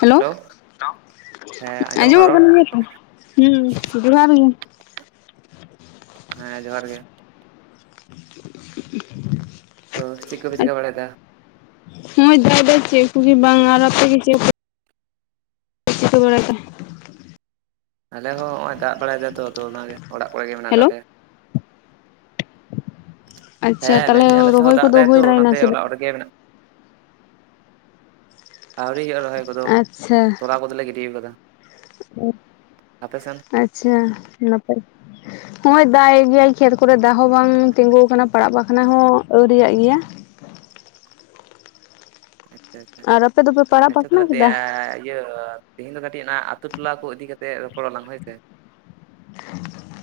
Hello ᱦᱮᱸ ᱠᱟᱱᱟ ᱟᱸᱡᱚᱢᱚᱜ ᱨᱚᱲ ᱠᱟᱱ ᱜᱮᱭᱟ ᱛᱚ? ᱦᱩᱸ ᱡᱩᱦᱟᱨ ᱜᱮ, ᱦᱮᱸ ᱡᱚᱦᱟᱨ ᱜᱮ, ᱛᱚ ᱪᱮᱫ ᱠᱚᱯᱮ ᱪᱮᱠᱟ ᱵᱟᱲᱟᱭᱮᱫᱟ? ᱦᱚᱸᱭ ᱫᱟᱜ ᱮᱫᱟᱭ ᱪᱮᱫ ᱠᱩᱜᱮ ᱵᱟᱝ, ᱟᱨ ᱟᱯᱮ ᱜᱮ ᱪᱮᱜᱼᱼ [unintelligible] ᱟᱞᱮ ᱦᱚᱸ ᱦᱚᱸᱜ ᱚᱭ ᱫᱟᱜ ᱵᱟᱲᱟᱭ ᱫᱟᱭ ᱛᱚ ᱛᱚ ᱚᱱᱟᱜ ᱚᱲᱟᱜ ᱠᱚᱨᱮ ᱜᱮ ᱢᱮᱱᱟᱜ ᱟᱠᱟᱫ ᱦᱮᱞᱳ ᱞᱮᱭᱟ᱾ ᱟᱪᱪᱷᱟ ᱦᱮᱸ ᱢᱮᱱᱫᱟᱹᱧ ᱛᱟᱦᱚᱞᱮ ᱟᱞᱮᱥᱮᱫ ᱦᱚᱸ ᱨᱚᱦᱚᱭ ᱫᱟᱜ ᱠᱚᱫᱚ ᱫᱟᱭ ᱦᱩᱭ ᱛᱚ ᱵᱟᱲᱟᱭᱮᱱᱟ ᱚᱱᱟᱛᱮ ᱥᱮ ᱵᱟᱝ? ᱚᱲᱟᱜ ᱨᱮᱜᱮ ᱢᱮᱱᱟᱜᱼᱼ ᱟᱹᱣᱨᱤ ᱦᱩᱭᱩᱜ-ᱟ ᱨᱚᱦᱚᱭ ᱠᱚᱫᱚ, ᱟᱪᱪᱷᱟ ᱛᱚᱞᱟ ᱠᱚᱫᱚᱞᱮ ᱜᱤᱰᱤᱣ ᱠᱟᱫᱟ᱾ [unintelligible] ᱟᱪᱪᱷᱟ ᱱᱟᱯᱟᱭᱼᱼ ᱱᱚᱜ-ᱚᱭ ᱫᱟᱜ ᱮᱜ ᱜᱮᱭᱟᱭ ᱠᱷᱮᱛ ᱠᱚᱨᱮ ᱫᱟᱜ ᱦᱚᱸ ᱵᱟᱝ ᱛᱤᱸᱜᱩ ᱟᱠᱟᱱᱟ ᱯᱟᱲᱟᱜ ᱵᱟᱠᱷᱟᱱᱟ ᱦᱚᱸ ᱟᱹᱣᱨᱤᱭᱟᱜ ᱜᱮᱭᱟ᱾ ᱟᱪᱪᱷᱟ-ᱟᱪᱪᱷᱟ ᱟᱨ ᱟᱯᱮ ᱫᱚᱯᱮ ᱯᱟᱲᱟᱜ ᱟᱪᱪᱷᱟ ᱵᱟᱠᱷᱱᱟ ᱛᱟᱦᱚᱞᱮ ᱠᱮᱫᱟ? ᱛᱮᱦᱮᱟᱻ ᱤᱭᱟᱹᱼᱼ ᱛᱮᱦᱤᱧ ᱫᱚ ᱠᱟᱹᱴᱤᱡ ᱚᱱᱟ ᱟᱛᱩ ᱴᱚᱞᱟ ᱠᱚ ᱤᱫᱤ ᱠᱟᱛᱮᱜ ᱨᱚᱯᱚᱲ ᱟᱞᱟᱝ, ᱦᱳᱭ ᱥᱮ?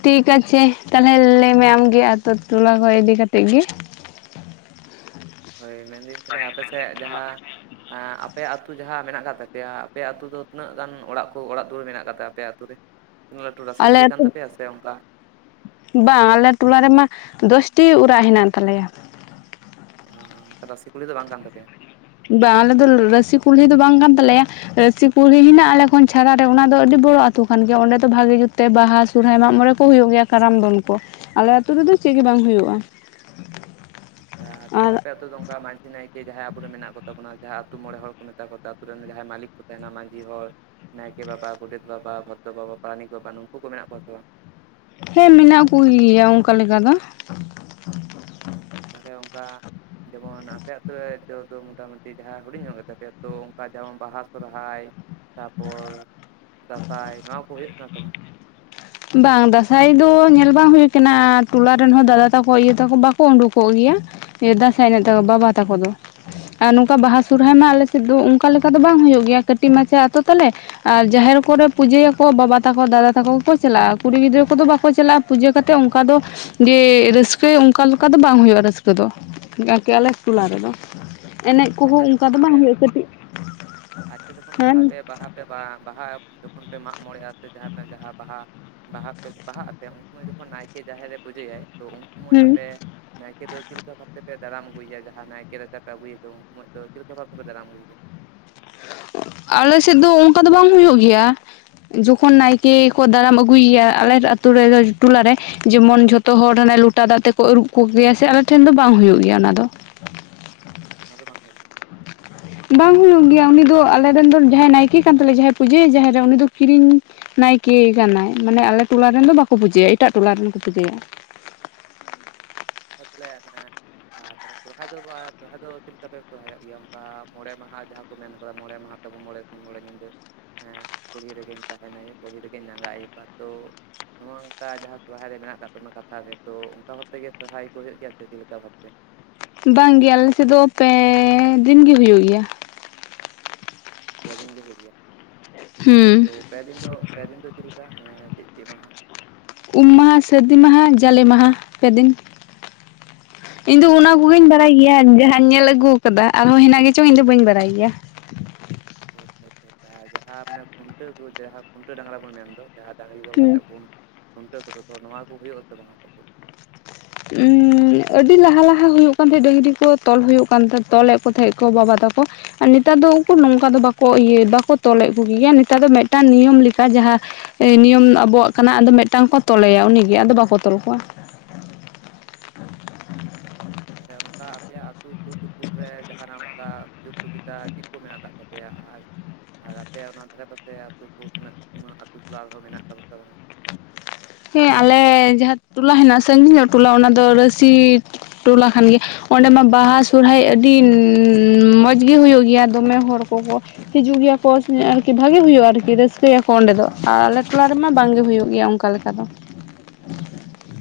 ᱴᱷᱤᱠ ᱷᱟᱪᱷᱮ ᱛᱟᱦᱞᱮ ᱞᱟᱹᱭᱢᱮ ᱟᱢᱜᱤ ᱟᱛᱳ ᱴᱚᱞᱟ ᱠᱚ ᱤᱫᱤ ᱠᱟᱛᱮᱜ ᱜᱮ ᱦᱳᱭ ᱢᱮᱱ ᱫᱟᱹᱧ ᱛᱟᱦᱞᱮ ᱟᱯᱮ ᱥᱮᱫ ᱡᱟᱦᱟᱸ ᱮᱸᱻ ᱟᱯᱮ ᱟᱛᱩ ᱡᱟᱦᱟᱸ ᱢᱮᱱᱟᱜ ᱠᱟᱜ ᱛᱟᱯᱮᱭᱟ ᱟᱯᱮ ᱭᱟᱜ ᱟᱛᱩ ᱫᱚ ᱛᱤᱱᱟᱹᱜ ᱜᱟᱱ ᱚᱲᱟᱜ ᱠᱚ ᱚᱲᱟᱜ ᱫᱩᱣᱟᱹᱨ ᱢᱮᱱᱟᱜ ᱟᱠᱟᱫ ᱛᱟᱯᱮᱭᱟ ᱾ ᱛᱩ ᱨᱮ᱾ ᱨᱟᱥᱤ ᱟᱞᱮ ᱠᱩᱞᱦᱤ ᱟᱹᱛᱩ ᱠᱟᱱ ᱛᱟᱯᱮᱭᱟ ᱥᱮ ᱚᱱᱠᱟ ᱵᱟᱝ ᱟᱞᱮ ᱴᱩᱞᱟ ᱨᱮᱢᱟ ᱫᱚᱥᱴᱤ ᱚᱲᱟᱜ ᱦᱮᱱᱟᱜ ᱛᱟᱞᱮᱭᱟ᱾ ᱚ ᱨᱟᱥᱤ ᱠᱩᱞᱦᱤ ᱫᱚ ᱵᱟᱝ ᱠᱟᱱ ᱛᱟᱯᱮᱭᱟ? ᱵᱟᱝ ᱟᱞᱮ ᱫᱚ ᱨᱟᱹᱥᱤ ᱠᱩᱞᱦᱤ ᱫᱚ ᱵᱟᱝ ᱠᱟᱱ ᱛᱟᱞᱮᱭᱟ ᱨᱟᱹᱥᱤ ᱠᱩᱞᱦᱤ ᱦᱮᱱᱟᱜᱼᱟ᱾ ᱟᱞᱮ ᱠᱷᱚᱱ ᱪᱷᱟᱲᱟ ᱨᱮ ᱚᱱᱟ ᱫᱚ ᱟᱹᱰᱤ ᱵᱚᱲᱚ ᱟᱹᱛᱳ ᱠᱟᱱ ᱜᱮᱭᱟ᱾ ᱚᱸᱰᱮ ᱫᱚ ᱵᱷᱟᱜᱤ ᱡᱩᱛ ᱛᱮ ᱵᱟᱦᱟ ᱥᱚᱨᱦᱟᱭ ᱢᱟᱜ ᱢᱚᱬᱮ ᱠᱚ ᱦᱳᱭᱳᱜ ᱜᱮᱭᱟ᱾, ᱠᱟᱨᱟᱢ ᱫᱚᱱ ᱠᱚ ᱟᱞᱮ ᱟᱹᱛᱩ ᱨᱮ ᱫᱚ ᱪᱮᱫ ᱜᱮ ᱵᱟᱝ ᱦᱳᱭᱳᱜᱼᱟ᱾ ᱟᱪᱪᱷᱟ, ᱛᱟᱦᱞᱮ ᱟᱯᱮ ᱟᱹᱛᱩ ᱫᱚ ᱚᱱᱠᱟ ᱢᱟᱹᱡᱷᱤ [unintelligible] ᱱᱟᱭᱠᱮ ᱡᱟᱦᱟᱸᱭ ᱟᱵᱚᱨᱮᱱ ᱢᱮᱱᱟᱜ ᱠᱚ ᱛᱟᱵᱚᱱᱟ ᱡᱟᱦᱟ ᱟᱛᱩ ᱢᱚᱬᱮ ᱦᱚᱲ ᱠᱚ ᱢᱤᱛᱟ ᱠᱚ ᱟᱛᱩ ᱨᱮᱱ ᱡᱟᱦᱟᱸᱭ ᱢᱟᱹᱞᱤᱠ ᱠᱚ ᱛᱟᱦᱮᱱᱟ ᱢᱟᱹᱡᱷᱤ ᱦᱚᱲ ᱱᱟᱭᱠᱮ ᱵᱟᱵᱟ ᱜᱳᱰᱮᱛ ᱵᱟᱵᱟ ᱵᱷᱚᱫᱽᱫᱚ ᱵᱟᱵᱟ ᱯᱟᱨᱟᱱᱤᱠ ᱵᱟᱵᱟ ᱱᱩᱠᱩ ᱠᱚ ᱢᱮᱱᱟᱜ ᱠᱚᱣᱟ ᱥᱮ ᱵᱟᱝ? ᱦᱮᱸ ᱢᱮᱱᱟᱜ ᱠᱩᱜᱮ ᱭᱟ ᱚᱱᱠᱟ ᱞᱮᱠᱟ ᱫᱚ᱾ ᱦᱩᱸ ᱛᱟᱦᱞᱮ ᱚᱱᱠᱟ ᱡᱮᱢᱚᱱ ᱟᱯᱮ ᱟᱛᱩ ᱨᱮ [unintelligible] ᱫᱚ ᱢᱚᱴᱟ ᱢᱩᱴᱤ ᱡᱟᱦᱟᱸᱭ ᱦᱩᱰᱤᱧ ᱧᱚᱜ ᱜᱮᱛᱟ ᱯᱮᱭᱟ ᱛᱚ ᱚᱱᱠᱟ ᱡᱮᱢᱚᱱ ᱵᱟᱦᱟ ᱥᱚᱨᱦᱟᱭ ᱛᱟᱯᱚᱨ ᱫᱟᱸᱥᱟᱭ ᱱᱚᱣᱟ ᱠᱚ ᱦᱳᱭᱳᱜ ᱠᱟᱱ ᱥᱮ ᱵᱟᱝ? ᱵᱟᱝ ᱫᱟᱸᱥᱟᱭ ᱫᱚ ᱧᱮᱞ ᱵᱟᱝ ᱦᱩᱭ ᱟᱠᱟᱱᱟ ᱴᱩᱞᱟ ᱨᱮᱱ ᱦᱚᱸ ᱫᱟᱫᱟ ᱛᱟᱠᱚ ᱤᱭᱟᱹ ᱛᱟᱠᱚ ᱵᱟᱠᱚ ᱩᱰᱩᱠᱚᱜ ᱜᱮᱭᱟ᱾ ᱫᱟᱸᱟᱭ ᱮᱱᱮᱡ ᱫᱚ ᱵᱟᱵᱟ ᱛᱟᱠᱚ ᱫᱚ ᱟᱨ ᱱᱚᱝᱠᱟ ᱵᱟᱦᱟ ᱥᱩᱨᱦᱟᱭ ᱢᱟ ᱟᱞᱮ ᱥᱤᱫ ᱫᱩ ᱩᱱᱠᱟ ᱞᱮᱠᱟ ᱫᱚ ᱵᱟᱝ ᱦᱳᱭᱳᱜ ᱜᱮᱭᱟ, ᱠᱟᱹᱴᱤᱡ ᱢᱟᱪᱷᱟ ᱟᱛᱳ ᱛᱟᱞᱮ ᱟᱨ ᱡᱟᱦᱮᱨ ᱠᱚᱨᱮ ᱯᱩᱡᱟᱹ ᱭᱟᱠᱚ ᱵᱟᱵᱟ ᱛᱟᱠᱚ ᱫᱟᱫᱟ ᱛᱟᱠᱚ ᱪᱟᱞᱟᱜᱼᱟ᱾ ᱠᱩᱲᱤ ᱜᱤᱫᱽᱨᱟᱹ ᱠᱚ ᱫᱚ ᱵᱟᱠᱚ ᱪᱟᱞᱟᱜᱼᱟ᱾ ᱯᱩᱡᱟᱹ ᱠᱟᱛᱮᱫ ᱚᱱᱠᱟ ᱫᱚ ᱡᱮ ᱨᱟᱹᱥᱠᱟᱹ ᱚᱱᱠᱟ ᱞᱮᱠᱟ ᱫᱚ ᱵᱟᱝ ᱦᱩᱭᱩᱜᱼᱟ ᱨᱟᱹᱥᱠᱟᱹ ᱫᱚ ᱟᱨᱠᱤ ᱟᱞᱮ ᱴᱚᱞᱟ ᱨᱮ ᱫᱚ ᱾ ᱮᱱᱮᱡ ᱠᱚ ᱟᱪᱪᱷᱟ ᱦᱚᱸ ᱚᱱᱠᱟ ᱡᱚᱠᱷᱚᱱ ᱫᱚ ᱵᱟᱝ ᱟᱯᱮ ᱦᱩᱭᱩᱜᱼᱟ ᱠᱟᱹᱴᱤᱡ ᱦᱟᱸᱱ ᱥᱮ ᱵᱟᱦᱟ ᱡᱚᱠᱷᱚᱱ ᱯᱮ ᱢᱟᱜ ᱢᱚᱬᱮᱜᱼᱟ ᱥᱮ ᱡᱟᱦᱟᱸ ᱯᱮ ᱡᱟᱦᱟᱸ ᱵᱟᱦᱟ ᱵᱟᱦᱟ ᱯᱮ ᱵᱟᱦᱟᱜ ᱟᱯᱮ ᱩᱱ ᱥᱚᱢᱚᱭ ᱡᱚᱠᱷᱚᱱ ᱱᱟᱭᱠᱮ ᱡᱟᱦᱮᱨ ᱨᱮ ᱯᱩᱡᱟᱹᱭᱟᱭ ᱛᱚ ᱩᱱ ᱥᱚᱢᱚᱭ ᱦᱩᱸ ᱟᱯᱮ ᱱᱟᱭᱠᱮ ᱫᱚ ᱪᱮᱫ ᱞᱮᱠᱟ ᱵᱷᱟᱯ ᱛᱮ ᱯᱮ ᱫᱟᱨᱟᱢ ᱟᱹᱜᱩᱭ ᱮᱭᱟ ᱡᱟᱦᱟᱸ ᱱᱟᱭᱠᱮ ᱨᱟᱪ ᱯᱮ ᱟᱹᱜᱩᱭᱟ ᱮ ᱫᱚ ᱾ ᱥᱚᱢᱚᱭ ᱫᱚ ᱪᱮᱫ ᱞᱮᱠᱟ ᱵᱷᱟᱵ ᱯᱮ ᱫᱟᱨᱟᱢ ᱜᱮᱭᱟ᱾ ᱟᱞᱮ ᱥᱮᱫ ᱫᱚ ᱚᱱᱠᱟ ᱫᱚ ᱵᱟᱝ ᱦᱩᱭᱩᱜ ᱜᱮᱭᱟ᱾ ᱡᱚᱠᱷᱚᱱ ᱱᱟᱭᱠᱮ ᱠᱚ ᱫᱟᱨᱟᱢ ᱟᱹᱜᱩᱭ ᱮᱭᱟ ᱟᱞᱮ ᱟᱛᱳ ᱨᱮ ᱴᱚᱞᱟ ᱨᱮ ᱡᱮᱢᱚᱱ ᱡᱷᱚᱛᱚ ᱦᱚᱲ ᱦᱟᱱᱮ ᱞᱚᱴᱟ ᱫᱟᱜ ᱛᱮ ᱠᱚ ᱟᱹᱨᱩᱵ ᱠᱚ ᱜᱮᱭᱟ ᱥᱮ ᱟᱞᱮ ᱴᱷᱮᱱ ᱫᱚ ᱵᱟᱝ ᱦᱩᱭᱩᱜ ᱜᱮᱭᱟ ᱚᱱᱟ ᱫᱚ᱾ ᱚᱱᱟ ᱫᱚ ᱵᱟᱝ ᱦᱳᱭᱳᱜᱼᱟ ᱾ ᱵᱟᱝ ᱦᱩᱭᱩᱜ ᱜᱮᱭᱟ ᱩᱱᱤ ᱫᱚ ᱟᱞᱮᱨᱮ ᱨᱮᱱ ᱫᱚ ᱡᱟᱦᱟᱸᱭ ᱱᱟᱭᱠᱮ ᱠᱟᱱ ᱛᱟᱞᱮᱭᱟ ᱡᱟᱦᱟᱸᱭ ᱯᱩᱡᱟᱹᱭᱟᱭ ᱡᱟᱦᱮᱨ ᱨᱮ ᱩᱱᱤ ᱫᱚ ᱠᱤᱨᱤᱧ ᱱᱟᱭᱠᱮ ᱠᱟᱱᱟᱭ ᱢᱟᱱᱮ ᱟᱞᱮ ᱴᱚᱞᱟᱮᱱ ᱫᱚ ᱵᱟᱠᱚ ᱯᱩᱡᱟᱹᱭᱟ ᱮᱴᱟᱜ ᱴᱚᱞᱟᱮᱱ ᱠᱚ ᱯᱩᱡᱟᱹᱭᱟ [unintelligible] ᱟᱨ ᱛᱟᱞᱦᱮ ᱥᱚᱨᱦᱟᱭ ᱫᱚ ᱥᱚᱨᱦᱟᱭ ᱫᱚ ᱪᱮᱫ ᱞᱮᱠᱟ ᱯᱮ ᱥᱚᱨᱦᱟᱭ ᱚᱜ ᱜᱮᱭᱟ ᱚᱱᱠᱟ ᱢᱚᱬᱮ ᱢᱟᱦᱟ ᱡᱟᱦᱟᱸ ᱠᱚ ᱢᱮᱱ ᱠᱟᱫᱟ ᱢᱚᱬᱮ ᱢᱟᱦᱟ᱾ ᱢᱚᱬᱮ ᱥᱤᱧ ᱢᱚᱬᱮ ᱧᱤᱫᱟᱹ ᱠᱩᱞᱦᱤ ᱨᱮᱜᱮᱢ ᱛᱟᱦᱮᱱᱟ ᱠᱩᱞᱦᱤ ᱨᱮᱜᱮᱢ ᱟᱜᱟᱜ ᱟᱭᱩᱵ ᱟ ᱛᱚ ᱱᱚᱜ ᱱᱚᱝᱠᱟ ᱡᱟᱦᱟᱸ ᱥᱚᱨᱦᱟᱭ ᱨᱮ ᱢᱮᱱᱟᱜ ᱟᱠᱟᱫ ᱛᱟᱵᱚᱱᱟ ᱠᱟᱛᱷᱟ ᱨᱮ ᱛᱚ ᱚᱱᱠᱟ ᱦᱚᱸ ᱛᱮ ᱜᱮ ᱥᱚᱦᱨᱟᱭ ᱠᱚ ᱦᱩᱭᱩᱜ ᱜᱮᱭᱟ ᱥᱮ ᱪᱮᱫ ᱞᱮᱠᱟ ᱵᱷᱟᱵᱛᱮ᱾ ᱵᱟᱝ ᱜᱮ ᱟᱞᱮᱥ ᱫᱚ ᱯᱮ ᱫᱤᱱ ᱜᱮ ᱦᱩᱭ ᱱᱟ᱾ ᱯᱮ ᱫᱤᱱ ᱜᱮ ᱦᱳᱭᱳᱜ ᱜᱮᱭᱟ᱾ ᱦᱩᱸ ᱚ ᱯᱮᱫᱤᱱ ᱫᱚ ᱯᱮᱫᱤᱱ ᱫᱚ ᱪᱮᱫ ᱞᱮᱠᱟ ᱚᱱᱮ ᱪᱮᱫ ᱪᱮᱫ ᱢᱟᱦᱟ᱾ ᱩᱢ ᱢᱟᱦᱟ ᱥᱟᱹᱨᱫᱤ ᱢᱟᱦᱟ ᱡᱟᱞᱮ ᱢᱟᱦᱟ ᱯᱮᱫᱤᱱ᱾ ᱤᱧ ᱫᱚ ᱛᱟᱦᱚᱞᱮ ᱚᱱᱟ ᱡᱟᱦᱟᱸ ᱠᱚᱜᱮᱧ ᱰᱟᱝᱨᱟ ᱵᱟᱲᱟᱭ ᱜᱮᱭᱟ ᱡᱟᱦᱟᱸᱧ ᱧᱮᱞ ᱟᱹᱜᱩ ᱟᱠᱟᱫᱟ ᱟᱨᱦᱚᱸ ᱦᱮᱱᱟᱜ ᱜᱮᱪᱚᱝ ᱤᱧ ᱫᱚ ᱵᱟᱹᱧ ᱵᱟᱰᱟᱭ ᱜᱮᱭᱟ ᱦᱳᱭ ᱟᱪᱷᱟ ᱟᱪᱷᱟ ᱟᱨ ᱡᱟᱦᱟᱸ ᱢᱟᱱᱮ ᱠᱷᱩᱱᱴᱟᱹᱣ ᱠᱚ ᱡᱟᱦᱟᱸ ᱠᱷᱩᱱᱴᱟᱹ ᱰᱟᱝᱨᱟ ᱵᱚᱱ ᱢᱮᱱ ᱫᱚ, ᱡᱟᱦᱟᱸ ᱰᱟᱹᱝᱨᱤ ᱛᱚᱞ ᱦᱩᱸ ᱠᱟᱛᱮᱫ ᱵᱚᱱ ᱠᱷᱩᱱᱴᱟᱹᱣ ᱠᱚᱫᱚ ᱛᱚᱵᱮ ᱱᱚᱣᱟ ᱠᱚ ᱦᱩᱭᱩᱜ ᱟᱥᱮ ᱵᱟᱝᱟ ᱟᱯᱮᱥᱮᱫ? ᱩᱸᱻ ᱟᱹᱰᱤ ᱞᱟᱦᱟ ᱞᱟᱦᱟ ᱦᱩᱭᱩᱜ ᱠᱟᱱ ᱛᱟᱦᱮᱸᱫ ᱰᱟᱹᱝᱨᱤ ᱠᱚ ᱛᱚᱞ ᱦᱩᱭᱩᱜ ᱠᱟᱱ ᱛᱟᱦᱮᱸ ᱛᱚᱞᱮᱫ ᱠᱚ ᱛᱟᱦᱮᱸᱫ ᱠᱚ ᱵᱟᱵᱟ ᱛᱟᱠᱚ᱾ ᱟ ᱱᱮᱛᱟᱨ ᱫᱚ ᱩᱱᱠᱩ ᱱᱚᱝᱠᱟ ᱫᱚ ᱤᱭᱟᱹ ᱵᱟᱠᱚ ᱛᱚᱞᱮᱫ ᱠᱚᱜᱮᱭᱟ, ᱱᱮᱛᱟᱨ ᱫᱚ ᱢᱤᱫᱴᱟᱱ ᱱᱤᱭᱚᱢ ᱞᱮᱠᱟ ᱡᱟᱦᱟᱸ ᱮ ᱱᱤᱭᱚᱢ ᱟᱵᱚᱣᱟᱜ ᱠᱟᱱᱟ, ᱟᱫᱚ ᱢᱤᱫᱴᱟᱝ ᱠᱚ ᱛᱚᱞᱮᱭᱟ ᱩᱱᱤᱜᱮ ᱟᱫᱚ ᱵᱟᱠᱚ ᱛᱚᱞ ᱠᱚᱣᱟ᱾ [inaudible] ᱟᱪᱷᱟ ᱪᱷᱟ ᱛᱟᱦᱚᱞᱮ ᱱᱚᱝᱠᱟ ᱟᱯᱮᱭᱟᱜ ᱟᱹᱛᱩ ᱥᱩᱨ ᱥᱩ ᱥᱩᱨ ᱨᱮ ᱡᱟᱸᱦᱟᱱᱟᱜ ᱚᱝᱠᱟ ᱥᱩᱡᱩᱜ ᱥᱩᱵᱤᱫᱟ ᱪᱮᱫ ᱠᱚ ᱢᱮᱱᱟᱜ ᱠᱟᱜ ᱛᱟᱯᱮᱭᱟ? ᱟᱨ ᱟᱨ ᱟᱯᱮ ᱚᱱᱟ ᱫᱷᱟᱨᱮ ᱯᱟᱥᱮ ᱟᱹᱛᱩ ᱠᱚ ᱛᱤᱱᱟᱹᱜ ᱩᱱᱟᱹ ᱟᱹᱛᱩ ᱴᱚᱞᱟ ᱨᱮᱦᱚᱸ ᱢᱮᱱᱟᱜ ᱠᱟᱫᱟ ᱥᱮ ᱵᱟᱝᱟ? ᱦᱮᱸ ᱟᱞᱮ ᱡᱟᱦᱟᱸ ᱴᱚᱞᱟ ᱦᱮᱸᱱᱟᱜᱼᱟ ᱥᱟᱺᱜᱤᱧ ᱧᱚᱜ ᱴᱚᱞᱟ ᱚᱱᱟ ᱫᱚ ᱨᱟᱹᱥᱤ ᱴᱚᱞᱟ ᱠᱟᱱ ᱜᱮᱭᱟ ᱚᱸᱰᱮ ᱢᱟ ᱵᱟᱦᱟ ᱥᱚᱨᱦᱟᱭ ᱟᱹᱰᱤ ᱢᱚᱡᱽ ᱜᱮ ᱦᱩᱭᱩᱜ ᱜᱮᱭᱟ ᱫᱚᱢᱮ ᱦᱚᱲ ᱠᱚ ᱠᱚ ᱦᱤᱡᱩᱜ ᱜᱮᱭᱟ ᱠᱚ ᱟᱨᱠᱤ ᱵᱷᱟᱹᱜᱤ ᱦᱩᱭᱩᱜᱼᱟ ᱟᱨᱠᱤ ᱨᱟᱹᱥᱠᱟᱹᱭᱟᱠᱚ ᱚᱸᱰᱮ ᱫᱚ, ᱟᱨ ᱟᱞᱮ ᱴᱚᱞᱟ ᱨᱮᱢᱟ ᱵᱟᱝᱜᱮ ᱦᱩᱭᱩᱜ ᱜᱮᱭᱟ ᱚᱝᱠᱟ ᱠᱟ ᱞᱮᱠᱟ ᱫᱚ᱾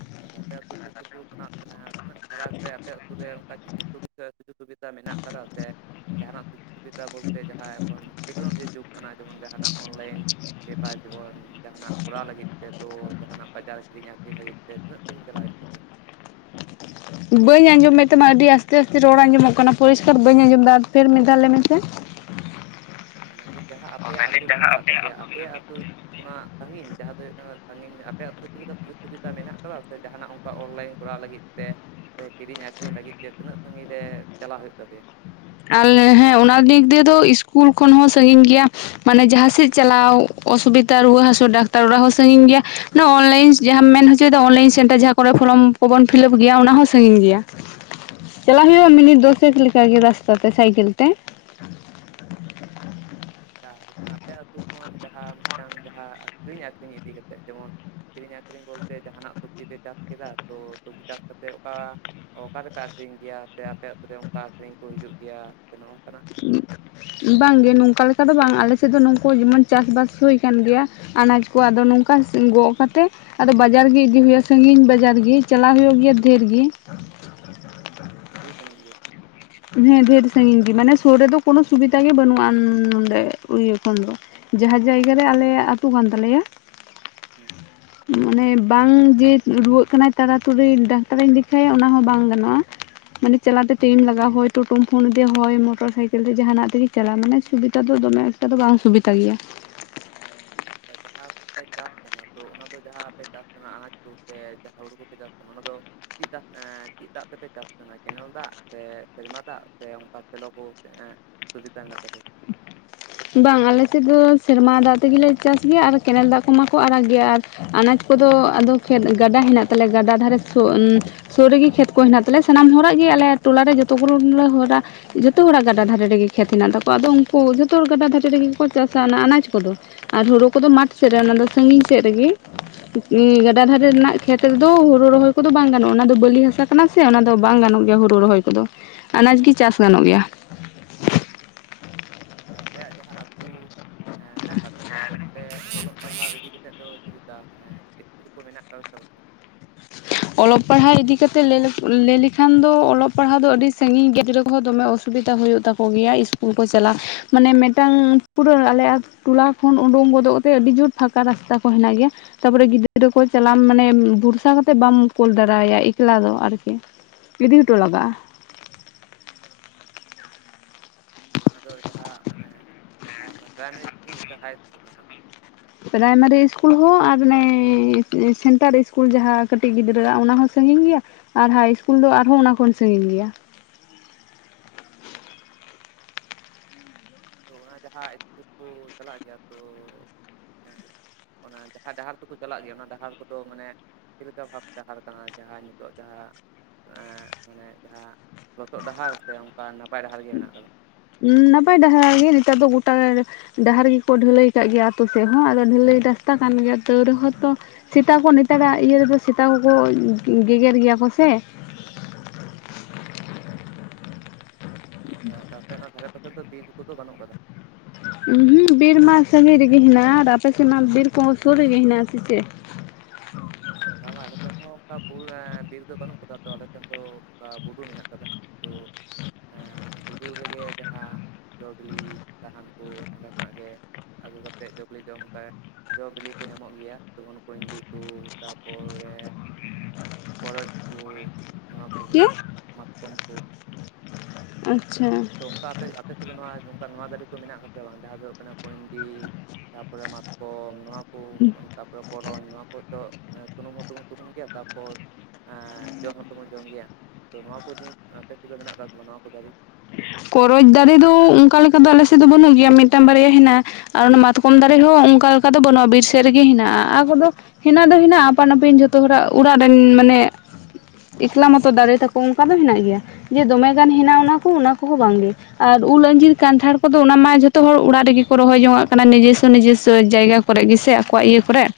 ᱟᱪᱪᱷᱟ ᱟᱯᱮ ᱟᱹᱛᱩ ᱥᱩᱨᱥᱩᱯᱩᱨ ᱠᱷᱚᱱᱟᱜ ᱟᱸ ᱛᱤᱱᱟᱹᱜ ᱯᱷᱟᱨᱟᱠ ᱨᱮ ᱟᱯᱮ ᱟᱹᱛᱩ ᱨᱮ ᱚᱝᱠᱟ ᱪᱮᱫ ᱪᱮᱫ ᱥᱩᱵᱤ ᱫᱟ ᱥᱩᱡᱳᱜ ᱥᱩᱵᱤᱫ ᱢᱮᱱᱟᱜ ᱠᱟᱫᱟ ᱥᱮ ᱡᱟᱦᱟᱸᱱᱟᱜ ᱥᱩᱡᱳᱜ ᱥᱩᱵᱤᱛᱟ ᱵᱚᱞᱛᱮ ᱡᱟᱦᱟᱸ ᱮᱠᱷᱚᱱ ᱴᱮᱠᱱᱳᱞᱚᱡᱤ ᱡᱩᱜᱽ ᱠᱟᱱᱟ ᱡᱮᱢᱚᱱ ᱡᱟᱦᱟᱸᱱᱟᱜ ᱚᱱᱞᱟᱭᱤᱱ ᱵᱮᱯᱟᱨ ᱡᱤᱵᱚᱱ ᱡᱟᱦᱟᱸᱱᱟᱜ ᱠᱚᱨᱟᱣ ᱞᱟᱹᱜᱤᱫ ᱛᱮ ᱛᱚ ᱡᱟᱦᱟᱸᱱᱟᱜ ᱵᱟᱡᱟᱨ ᱠᱤᱨᱤᱧ ᱟᱠᱷᱨᱤᱧ ᱞᱟᱹᱜᱤᱫ ᱛᱮ ᱛᱤᱱᱟᱹᱜ ᱥᱟᱺᱜᱤᱧ ᱪᱟᱞᱟᱣ ᱦᱩᱭᱩᱜ ᱛᱟᱯᱮᱭᱟ? ᱵᱟᱹᱧ ᱟᱸᱡᱚᱢᱮᱫ ᱛᱟᱢᱟ ᱟᱹᱰᱤ ᱟᱥᱛᱮ ᱟᱥᱛᱮ ᱨᱚᱲ ᱟᱸᱡᱚᱢᱚᱜ ᱠᱟᱱᱟ ᱯᱚᱨᱤᱥᱠᱟᱨ ᱵᱟᱹᱧ ᱟᱸᱡᱚᱢᱫᱟ ᱯᱷᱮᱨ ᱢᱤᱫ ᱫᱷᱟᱣ ᱞᱟᱹᱭ ᱢᱮᱥᱮ᱾ [inaudible] ᱚ ᱢᱮᱱᱫᱟᱹᱧ ᱡᱟᱦᱟᱸ ᱟᱯᱮᱭᱟᱜ ᱟᱹᱛᱩ ᱢᱮᱱᱟᱜ ᱠᱟᱫ ᱛᱟᱯᱮᱭᱟ, ᱟᱯᱮᱭᱟᱜ ᱟᱹᱛᱩ ᱚᱱᱟᱚ ᱥᱟᱺᱜᱤᱧ ᱡᱟᱦᱟᱸ ᱫᱚ ᱦᱩᱭᱩᱜ ᱠᱟᱱᱟ ᱥᱟᱺᱜᱤᱧ ᱟᱯᱮ ᱟᱛᱩ ᱨᱮ ᱪᱮᱫ ᱞᱮᱠᱟ ᱥᱩᱡᱳᱜ ᱥᱩᱵᱤᱫᱷᱟ ᱢᱮᱱᱟᱜ ᱠᱟᱫᱟ ᱥᱮ ᱡᱟᱦᱟᱱᱟᱜ ᱚᱱᱠᱟ ᱚᱱᱞᱟᱭᱤᱱ ᱠᱚᱨᱟᱣ ᱞᱟᱹᱜᱤᱫ ᱛᱮ ᱥᱮ ᱠᱤᱨᱤᱧ ᱟᱠᱷᱨᱤᱧ ᱞᱟᱹᱜᱤᱫ ᱛᱮ ᱛᱤᱱᱟᱹᱜ ᱥᱟᱺᱜᱤᱧ ᱨᱮ ᱪᱟᱞᱟᱣ ᱦᱩᱭᱩᱜ ᱛᱟᱯᱮᱭᱟ? ᱟᱞᱮ ᱦᱮᱸ ᱚᱱᱟ ᱫᱤᱠ ᱫᱤᱭᱮ ᱫᱚ ᱤᱥᱠᱩᱞ ᱠᱷᱚᱱ ᱦᱚᱸ ᱥᱟᱹᱜᱤᱧ ᱜᱮᱭᱟ, ᱢᱟᱱᱮ ᱡᱟᱦᱟᱸ ᱥᱮᱫ ᱪᱟᱞᱟᱣ ᱚᱥᱩᱵᱤᱫᱟ ᱨᱩᱣᱟᱹ ᱦᱟᱹᱥᱩ ᱰᱟᱠᱛᱟᱨ ᱚᱲᱟᱜ ᱦᱚᱸ ᱥᱟᱹᱜᱤᱧ ᱜᱮᱭᱟ, ᱱᱚᱣᱟ ᱚᱱᱞᱟᱭᱤᱱ ᱡᱟᱦᱟᱸᱟᱢ ᱢᱮᱱ ᱦᱚᱪᱚᱭᱫᱟ ᱚᱱᱞᱟᱭᱤᱱ ᱥᱮᱱᱴᱟᱨ ᱡᱟᱦᱟᱸ ᱠᱚᱨᱮ ᱯᱷᱚᱨᱚᱢ ᱠᱚᱵᱚᱱ ᱯᱷᱤᱞᱟᱯ ᱜᱮᱭᱟ ᱚᱱᱟ ᱦᱚᱸ ᱥᱟᱹᱜᱤᱧ ᱜᱮᱭᱟ᱾ ᱪᱟᱞᱟᱜ ᱦᱩᱭᱩᱜᱼᱟ ᱢᱤᱱᱤᱴ ᱫᱚᱥᱮᱠ ᱞᱮᱠᱟ ᱜᱮ ᱨᱟᱥᱛᱟ ᱛᱮ ᱥᱟᱭᱠᱮᱞ ᱛᱮ᱾ ᱟᱪᱪᱷᱟ ᱡᱟᱦᱟᱸ ᱟᱯᱮ ᱟᱹᱛᱩ ᱠᱷᱚᱱ ᱡᱟᱦᱟᱸ ᱢᱤᱫᱴᱟᱝ ᱡᱟᱦᱟᱸ ᱟᱠᱤᱨᱤᱧ ᱟᱠᱷᱨᱤᱧ ᱤᱫᱤ ᱠᱟᱛᱮᱫ ᱡᱮᱢᱚᱱ ᱠᱤᱨᱤᱧ ᱟᱹᱠᱷᱨᱤᱧ ᱵᱚᱞᱛᱮ ᱡᱟᱦᱟᱸᱱᱟᱜ ᱥᱚᱵᱽᱡᱤ ᱯᱮ ᱪᱟᱥ ᱠᱮᱫᱟ ᱛᱚ ᱥᱚᱵᱽᱡᱤ ᱪᱟᱥ ᱠᱟᱛᱮᱜ ᱚᱠᱟ ᱚᱠᱟᱨᱮᱯᱮ ᱟᱹᱠᱷᱨᱤᱧ ᱜᱮᱭᱟ ᱥᱮ ᱟᱯᱮ ᱟᱹᱛᱩ ᱨᱮ ᱚᱱᱠᱟ ᱠᱤᱨᱤᱧ ᱠᱚ ᱦᱤᱡᱩᱜ ᱜᱮᱭᱟ? ᱥᱮ ᱱᱚᱜᱼᱚᱝᱠᱟᱱᱟᱜ ᱵᱟᱝᱜᱮ ᱱᱚᱝᱠᱟ ᱞᱮᱠᱟ ᱫᱚ, ᱵᱟᱝ ᱟᱞᱮ ᱥᱮᱫ ᱫᱚ ᱱᱩᱠᱩ ᱡᱮᱢᱚᱱ ᱪᱟᱥᱵᱟᱥ ᱦᱩᱭ ᱠᱟᱱ ᱜᱮᱭᱟ ᱟᱱᱟᱡᱽ ᱠᱚ ᱟᱫᱚ ᱱᱚᱝᱠᱟ ᱜᱚᱜ ᱠᱟᱛᱮᱜ ᱟᱫᱚ ᱵᱟᱡᱟᱨ ᱜᱤ ᱤᱫᱤ ᱦᱩᱭᱩᱜᱼᱟ ᱥᱟᱹᱜᱤᱧ ᱵᱟᱡᱟᱨ ᱜᱤ ᱪᱟᱞᱟᱜ ᱦᱩᱭᱩᱜ ᱜᱮᱭᱟ ᱫᱷᱮᱹᱨ ᱜᱤ᱾ ᱟᱹᱰᱤ ᱥᱟᱸᱜᱤᱱ ᱜᱮᱭᱟ᱾ ᱦᱮᱸ ᱰᱷᱮᱨ ᱥᱟᱹᱜᱤᱧ ᱜᱤ, ᱢᱟᱱᱮ ᱥᱩᱨ ᱨᱮᱫᱚ ᱠᱳᱱᱚ ᱥᱩᱵᱤᱫᱟ ᱜᱮ ᱵᱟᱹᱱᱩᱜᱼᱟ ᱱᱚᱰᱮ ᱤᱭᱟᱹ ᱠᱷᱚᱱ ᱫᱚ᱾ ᱡᱟᱦᱟᱸ ᱡᱟᱭᱜᱟ ᱨᱮ ᱟᱞᱮᱭᱟᱜ ᱟᱹᱛᱩ ᱠᱟᱱ ᱛᱟᱞᱮᱭᱟ ᱦᱩᱸ᱾ ᱢᱟᱱᱮ ᱵᱟᱝ ᱡᱮ ᱨᱩᱣᱟᱹᱜ ᱠᱟᱱᱟᱭ ᱛᱟᱲᱟᱛᱟᱲᱤ ᱰᱟᱠᱛᱟᱨᱤᱧ ᱫᱮᱠᱷᱟᱭᱟ ᱚᱱᱟᱦᱚᱸ ᱵᱟᱝ ᱜᱟᱱᱚᱜᱼᱟ᱾ ᱢᱟᱱᱮ ᱪᱟᱞᱟᱛᱮ ᱴᱟᱭᱤᱢ ᱞᱟᱜᱟᱣ ᱦᱳᱭ ᱴᱳᱴᱳᱢ ᱯᱷᱳᱱ ᱟᱹᱫᱮᱭᱟ ᱦᱚᱭ ᱢᱚᱴᱚᱨ ᱥᱟᱭᱠᱮᱞ ᱛᱮ ᱡᱟᱦᱟᱸᱱᱟᱜ ᱛᱮᱜᱮ ᱪᱟᱞᱟᱜᱼᱟ ᱢᱟᱱᱮ ᱥᱩᱵᱤᱫᱟ ᱫᱚ ᱫᱚᱢᱮ ᱮᱠᱴᱟ ᱫᱚ ᱵᱟᱝ ᱥᱩᱵᱤᱫᱟ ᱜᱮᱭᱟ᱾ ᱟᱨ ᱡᱟᱦᱟᱸᱢ ᱯᱮ ᱪᱟᱥ ᱛᱟᱦᱮᱸᱱᱟ ᱛᱚ ᱚᱱᱟ ᱫᱚ ᱡᱟᱦᱟᱸ ᱟᱯᱮ ᱪᱟᱥ ᱛᱟᱦᱮᱸᱱᱟ ᱟᱱᱟᱡ ᱠᱚ ᱥᱮ ᱡᱟᱦᱟᱸ ᱦᱩᱲᱩ ᱠᱚᱯᱮ ᱪᱟᱥ ᱛᱟᱦᱮᱸᱱᱟ ᱚᱱᱟ ᱫᱚ ᱪᱤᱫ ᱫᱟᱥ ᱮᱸ ᱪᱤᱫ ᱫᱟᱜ ᱛᱮᱯᱮ ᱪᱟᱥ ᱛᱟᱦᱮᱸᱱᱟ? ᱠᱮᱱᱮᱞ ᱫᱟᱜ ᱥᱮ ᱥᱮᱨᱢᱟ ᱫᱟᱜ ᱥᱮ ᱚᱱᱠᱟ ᱥᱮᱞᱚ ᱠᱚ ᱮᱸ ᱥᱩᱵᱤᱫᱷᱟ ᱢᱮᱱᱟᱜ ᱠᱟᱫᱮᱭᱟ᱾ ᱵᱟᱝ ᱟᱞᱮ ᱥᱮᱫ ᱫᱚ ᱥᱮᱨᱢᱟ ᱫᱟᱜ ᱛᱮᱜᱮᱞᱮ ᱪᱟᱥ ᱜᱮᱭᱟ, ᱟᱨ ᱠᱮᱱᱮᱞ ᱫᱟᱜ ᱠᱚᱢᱟᱠᱚ ᱟᱨᱟᱜ ᱜᱮᱭᱟ, ᱟᱨ ᱟᱱᱟᱡ ᱠᱚᱫᱚ ᱟᱫᱚ ᱠᱷᱮᱛ ᱜᱟᱰᱟ ᱦᱮᱱᱟᱜ ᱛᱟᱞᱮ, ᱜᱟᱰᱟ ᱫᱷᱟᱨᱮ ᱥᱩ ᱩᱸᱻ ᱥᱳᱨ ᱨᱮᱜᱤ ᱠᱷᱮᱛ ᱠᱚ ᱦᱮᱱᱟᱜ ᱛᱟᱞᱮᱭᱟ, ᱥᱟᱱᱟᱢ ᱦᱚᱲᱟᱜ ᱜᱮ ᱟᱞᱮ ᱴᱚᱞᱟᱨᱮ ᱡᱚᱛᱚ ᱜᱩᱞᱳ ᱦᱚᱲᱟᱜ ᱡᱷᱚᱛᱚ ᱦᱚᱲᱟᱜ ᱜᱟᱰᱟ ᱫᱷᱟᱨᱮ ᱨᱮᱜᱮ ᱠᱷᱮᱛ ᱦᱮᱱᱟᱜ ᱛᱟᱠᱚᱣᱟ ᱾ ᱟᱫᱚ ᱩᱱᱠᱩ ᱡᱚᱛᱚ ᱦᱚᱲ ᱜᱟᱰᱟ ᱫᱷᱟᱨᱮ ᱨᱮᱜᱮ ᱠᱚ ᱪᱟᱥᱟ ᱚᱱᱟ ᱟᱱᱟᱡ ᱠᱚᱫᱚ᱾ ᱟᱨ ᱦᱩᱲᱳ ᱠᱚᱫᱚ ᱢᱟᱴᱷ ᱥᱮᱫ ᱨᱮ ᱚᱱᱟ ᱫᱚ ᱥᱟᱹᱜᱤᱧ ᱥᱮᱫ ᱨᱮᱜᱤ ᱩᱸ ᱜᱟᱰᱟ ᱫᱷᱟᱨᱮ ᱨᱮᱱᱟᱜ ᱠᱷᱮᱛ ᱨᱮᱫᱚ ᱦᱩᱲᱩ ᱨᱚᱦᱚᱭ ᱠᱚᱫᱚ ᱵᱟᱝ ᱜᱟᱱᱚᱜᱼᱟ, ᱚᱱᱟ ᱫᱚ ᱵᱟᱹᱞᱤ ᱦᱟᱥᱟ ᱠᱟᱱᱟ ᱥᱮ ᱚᱱᱟ ᱫᱚ ᱵᱟᱝ ᱜᱟᱱᱚᱜ ᱜᱮᱭᱟ ᱦᱩᱲᱩ ᱨᱚᱦᱚᱭ ᱠᱚᱫᱚ, ᱟᱱᱟᱡᱽ ᱜᱮ ᱪᱟᱥ ᱜᱟᱱᱚᱜ ᱜᱮᱭᱟ᱾ ᱟᱯᱮᱭᱟᱜ ᱡᱟᱦᱟᱸ ᱟᱹᱛᱩ ᱮᱸ ᱢᱮᱱᱟᱜ ᱠᱟᱫ ᱛᱟᱯᱮᱭᱟ ᱛᱚ ᱚᱸᱰᱮ ᱚᱞᱚᱜ ᱯᱟᱲᱦᱟᱜ ᱤᱫᱤ ᱠᱟᱛᱮᱜ ᱫᱚ ᱪᱮᱫ ᱞᱮᱠᱟ ᱢᱟᱱᱮ ᱤᱥᱠᱩᱞ ᱠᱚ ᱢᱮᱱᱟᱜ ᱠᱟᱫᱟ ᱥᱮ ᱵᱟᱹᱱᱩᱜ ᱠᱟᱫᱟ? [inaudible] ᱚᱞᱚᱜ ᱯᱟᱲᱦᱟᱣ ᱤᱫᱤ ᱠᱟᱛᱮᱜ ᱞᱟᱹᱭ ᱞᱮᱠᱟ, ᱞᱟᱹᱭ ᱞᱮᱠᱷᱟᱱ ᱫᱚ ᱚᱞᱚᱜ ᱯᱟᱲᱦᱟᱣ ᱫᱚ ᱟᱹᱰᱤ ᱥᱟᱹᱜᱤᱧ ᱜᱤᱫᱽᱟᱹ ᱠᱚᱦᱚ ᱫᱚᱢ ᱚᱥᱚ ᱥᱩᱵᱤᱫᱟ ᱦᱩᱭᱩᱜ ᱛᱟᱠᱚ ᱜᱮᱭᱟ ᱤᱥᱠᱩᱞ ᱠᱚ ᱪᱟᱞᱟᱜ, ᱢᱟᱱᱮ ᱢᱤᱫᱴᱟᱝ ᱯᱩᱨᱟᱹ ᱟᱞᱮᱭᱟᱜ ᱴᱚᱞᱟ ᱠᱷᱚᱱ ᱩᱰᱳᱝ ᱜᱚᱫᱚᱜ ᱨᱮ ᱟᱹᱰᱤ ᱡᱩᱨ ᱯᱷᱟᱸᱠᱟ ᱨᱟᱥᱛᱟ ᱠᱚ ᱦᱮᱱᱟᱜ ᱜᱮᱭᱟ, ᱛᱟᱯᱚᱨᱮ ᱜᱤᱫᱽᱨᱟᱹ ᱠᱚ ᱪᱟᱞᱟᱜ ᱢᱟᱱᱮ ᱵᱷᱩᱨ ᱥᱟ ᱠᱟᱛᱮᱜ ᱵᱟᱢ ᱠᱳᱞ ᱫᱟᱨᱮ ᱟᱭᱟ ᱮᱠᱞᱟ ᱫᱚ ᱟᱨᱠᱤ, ᱤᱫᱤ ᱦᱚᱴᱚ ᱞᱟᱜᱟᱜᱼᱟ᱾ ᱛᱚ ᱚᱱᱟ ᱫᱚ ᱡᱟᱦᱟᱸ ᱢᱟᱱᱮ ᱡᱟᱦᱟᱸ ᱚᱱᱟ ᱯᱨᱟᱭᱢᱟᱨᱤ ᱤᱥᱠᱩᱞ ᱥᱮ ᱦᱟᱭ ᱤᱥᱠᱩᱞ ᱚᱱᱟ ᱫᱚ? ᱯᱨᱟᱭᱢᱟᱨᱤ ᱤᱥᱠᱩᱞ ᱦᱚᱸ ᱟᱨ ᱚᱱᱮ ᱥᱮᱱᱴᱟᱨ ᱤᱥᱠᱩᱞ ᱡᱟᱦᱟᱸ ᱠᱟᱹᱴᱤᱡ ᱜᱤᱫᱽᱨᱟᱹᱣᱟᱜ ᱚᱱᱟ ᱦᱚᱸ ᱥᱟᱹᱜᱤᱧ ᱜᱮᱭᱟ ᱟᱨ ᱦᱟᱭ ᱤᱥᱠᱩᱞ ᱫᱚ ᱟᱨᱦᱚᱸ ᱚᱱᱟ ᱠᱷᱚᱱ ᱥᱟᱹᱜᱤᱧ ᱜᱮᱭᱟ᱾ ᱛᱚ ᱚᱱᱟ ᱡᱟᱦᱟᱸ ᱤᱥᱠᱩᱞ ᱠᱚ ᱪᱟᱞᱟᱜ ᱜᱮᱭᱟ, ᱛᱚ ᱮᱸᱜ ᱚᱱᱟ ᱡᱟᱦᱟᱸ ᱰᱟᱦᱟᱨ ᱛᱮᱠᱚ ᱪᱟᱞᱟᱜ ᱜᱮᱭᱟ ᱚᱱᱟ ᱰᱟᱦᱟᱨ ᱠᱚᱫᱚ ᱢᱟᱱᱮ ᱪᱮᱫ ᱞᱮᱠᱟ ᱵᱷᱟᱵ ᱰᱟᱦᱟᱨ ᱠᱟᱱᱟ ᱡᱟᱦᱟᱸ ᱱᱤᱛᱚᱜ ᱡᱟᱦᱟᱸ ᱮᱸᱜ ᱢᱟᱱᱮ ᱡᱟᱦᱟᱸ ᱟᱸᱜ ᱞᱚᱥᱚᱫ ᱰᱟᱦᱟᱨ ᱥᱮ ᱚᱝᱠᱟ ᱱᱟᱯᱟᱭ ᱰᱟᱦᱟᱨ ᱜᱮ ᱢᱮᱱᱟᱜ ᱠᱟᱫᱟ? ᱩᱸ ᱱᱟᱯᱟᱭ ᱰᱟᱦᱟᱨ ᱜᱮ ᱱᱮᱛᱟᱨ ᱫᱚ ᱜᱚᱴᱟ ᱰᱟᱦᱟᱨ ᱜᱮᱠᱚ ᱰᱷᱟᱹᱞᱟᱹᱭ ᱠᱟᱜ ᱜᱮᱭᱟ ᱟᱛᱳ ᱥᱮᱫ ᱦᱚᱸ, ᱟᱫᱚ ᱰᱷᱟᱹᱞᱟᱹᱭ ᱨᱟᱥᱛᱟ ᱠᱟᱱ ᱜᱮᱭᱟ ᱛᱟᱹᱣ ᱨᱮᱦᱚᱸ ᱛᱚ᱾ ᱥᱮᱛᱟ ᱠᱚ ᱱᱮᱛᱟᱨᱟᱜ ᱤᱭᱟᱹ ᱨᱮᱫᱚ ᱥᱮᱛᱟ ᱠᱚᱠᱚ ᱜᱮᱜᱮᱨ ᱜᱮᱭᱟ ᱠᱚ ᱥᱮ? ᱟᱪᱪᱷᱟ ᱟᱯᱮ ᱚᱱᱟ ᱫᱷᱟᱨᱮ ᱯᱟᱥᱮ ᱫᱚ ᱵᱤᱨ ᱠᱚᱫᱚ ᱵᱟᱹᱱᱩᱜ ᱠᱟᱫᱟ? ᱩᱸᱦᱩᱜ ᱵᱤᱨᱢᱟ ᱥᱟᱹᱜᱤᱧ ᱨᱮᱜᱮ ᱦᱮᱸᱱᱟᱜᱼᱟ, ᱟᱯᱮ ᱥᱮᱫ ᱢᱟ ᱵᱤᱨ ᱠᱚᱦᱚᱸ ᱥᱩᱨ ᱨᱮᱜᱮ ᱦᱮᱱᱟᱜᱼᱟ ᱥᱮ ᱪᱮᱫ? ᱵᱟ ᱵᱟ ᱟᱞᱮ ᱥᱮᱱ ᱦᱚᱸ ᱚᱱᱠᱟ ᱵᱩᱨᱩ ᱮᱸ ᱵᱤᱨ ᱫᱚ ᱵᱟᱹᱱᱩᱜ ᱠᱟᱫᱟ, ᱛᱚ ᱟᱞᱮ ᱴᱷᱮᱱ ᱫᱚ ᱚᱱᱠᱟ ᱵᱩᱨᱩᱩ ᱢᱮᱱᱟᱜ ᱠᱟᱫᱟ᱾ ᱛᱚ ᱮᱸ ᱵᱩᱨᱩ ᱨᱮᱜᱮ ᱡᱟᱦᱟᱸ ᱡᱚ ᱵᱤᱞᱤ ᱥᱟᱦᱟᱱ ᱠᱚ ᱚᱸᱰᱮ ᱠᱷᱚᱱᱟᱜ ᱜᱮ ᱟᱹᱜᱩ ᱠᱟᱛᱮᱜ ᱡᱚ ᱵᱤᱞᱤ ᱡᱚᱢ ᱠᱟ ᱡᱚ ᱵᱤᱞᱤ ᱠᱚ ᱧᱟᱢᱚᱜ ᱜᱮᱭᱟ, ᱛᱚ ᱩᱱᱠᱩ ᱤᱧᱰᱤ ᱠᱩ ᱛᱟ ᱯᱚᱨᱮ ᱠᱚᱨᱚᱪ ᱠᱩ ᱱᱚᱣᱟ ᱠᱚᱦᱚᱸ ᱪᱮᱫ? ᱢᱟᱛᱠᱚᱢ ᱠᱚ ᱟᱪᱪᱷᱟ᱾ ᱛᱚ ᱚᱝᱠᱟ ᱟᱯᱮ ᱟᱯᱮ ᱥᱮᱫ ᱫᱚ ᱱᱚᱣᱟ ᱱᱚᱝᱠᱟ ᱱᱚᱣᱟ ᱜᱟᱹᱰᱤ ᱠᱚ ᱢᱮᱱᱟᱜ ᱛᱟᱯᱮᱭᱟ ᱵᱟᱝ ᱡᱟᱦᱟᱸ ᱫᱚ ᱦᱩᱭᱩᱜ ᱠᱟᱱᱟ ᱠᱩᱧᱰᱤ ᱛᱟᱯᱚᱨᱮ ᱢᱟᱛᱠᱚᱢ ᱱᱚᱣᱟ ᱠᱩ ᱛᱟᱯᱚᱨᱮ ᱯᱚᱨᱚᱧᱪ ᱱᱚᱣᱟ ᱠᱚ ᱫᱚ ᱮᱸ ᱥᱩᱱᱩᱢ ᱦᱚᱸ ᱥᱩᱱᱩᱢ ᱜᱮᱭᱟ ᱛᱟᱨᱯᱚᱨ ᱮᱸ ᱡᱚᱢ ᱦᱚᱸᱛᱚ ᱵᱚᱱ ᱡᱚᱢ ᱜᱮᱭᱟ, ᱛᱚ ᱱᱚᱣᱟ ᱠᱚ ᱡᱤᱱᱤᱥ ᱟᱯᱮ ᱥᱮᱫ ᱫᱚ ᱢᱮᱱᱟᱜ ᱠᱟᱜ ᱥᱮᱵᱟᱝ ᱱᱚᱣᱟ ᱠᱚ ᱫᱟᱨᱮ? ᱠᱚᱨᱚᱪ ᱫᱟᱨᱮ ᱫᱚ ᱚᱝᱠᱟ ᱞᱮᱠᱟ ᱫᱚ ᱟᱞᱮ ᱥᱮᱫ ᱫᱚ ᱵᱟᱹᱱᱩᱜ ᱜᱮᱭᱟ ᱢᱤᱫᱴᱟᱝ ᱵᱟᱨᱭᱟ ᱦᱮᱸᱱᱟᱜᱼᱟ᱾ ᱟᱨ ᱚᱱᱟ ᱢᱟᱛᱠᱚᱢ ᱫᱟᱨᱮ ᱦᱚᱸ ᱚᱱᱠᱟ ᱞᱮᱠᱟ ᱫᱚ ᱵᱟᱹᱱᱩᱜᱼᱟ ᱵᱤᱨ ᱥᱮᱫ ᱨᱮᱜᱮ ᱦᱮᱱᱟᱜᱼᱟ, ᱟᱨ ᱠᱚᱫᱚ ᱦᱤᱱᱟᱜ ᱫᱚ ᱦᱤᱱᱟᱜᱼᱟ ᱟᱯᱟᱱ ᱟᱹᱯᱤᱱ ᱡᱷᱚᱛᱚ ᱦᱚᱲᱟᱜ ᱚᱲᱟᱜ ᱨᱮ ᱢᱟᱱᱮ ᱮᱠᱞᱟ ᱢᱚᱛᱚ ᱫᱟᱨᱮ ᱛᱟᱠᱚ ᱚᱱᱠᱟ ᱫᱚ ᱦᱮᱸᱱᱟᱜ ᱜᱮᱭᱟ, ᱡᱮ ᱫᱚᱢᱮ ᱜᱟᱱ ᱦᱮᱱᱟᱜᱼᱟ ᱚᱱᱟ ᱠᱩ ᱚᱱᱟ ᱠᱚᱦᱚᱸ ᱵᱟᱝᱜᱮ᱾ ᱟᱨ ᱩᱞ ᱟᱺᱡᱤᱨ ᱠᱟᱱᱴᱷᱟᱲ ᱠᱚᱫᱚ ᱚᱱᱟ ᱢᱟ ᱡᱷᱚᱛᱚ ᱦᱚᱲ ᱚᱲᱟᱜ ᱨᱮᱜᱮ ᱠᱚ ᱨᱚᱦᱚᱭ ᱡᱚᱝᱱᱟᱜ ᱠᱟᱱᱟ ᱱᱤᱡᱮᱥᱥᱚ ᱱᱤᱡᱮᱥᱥᱚ ᱡᱟᱭᱜᱟ ᱠᱚᱨᱮ ᱜᱮᱥᱮ ᱟᱠᱚᱣᱟᱜ ᱤᱭᱟᱹ ᱠᱚᱨᱮᱜ᱾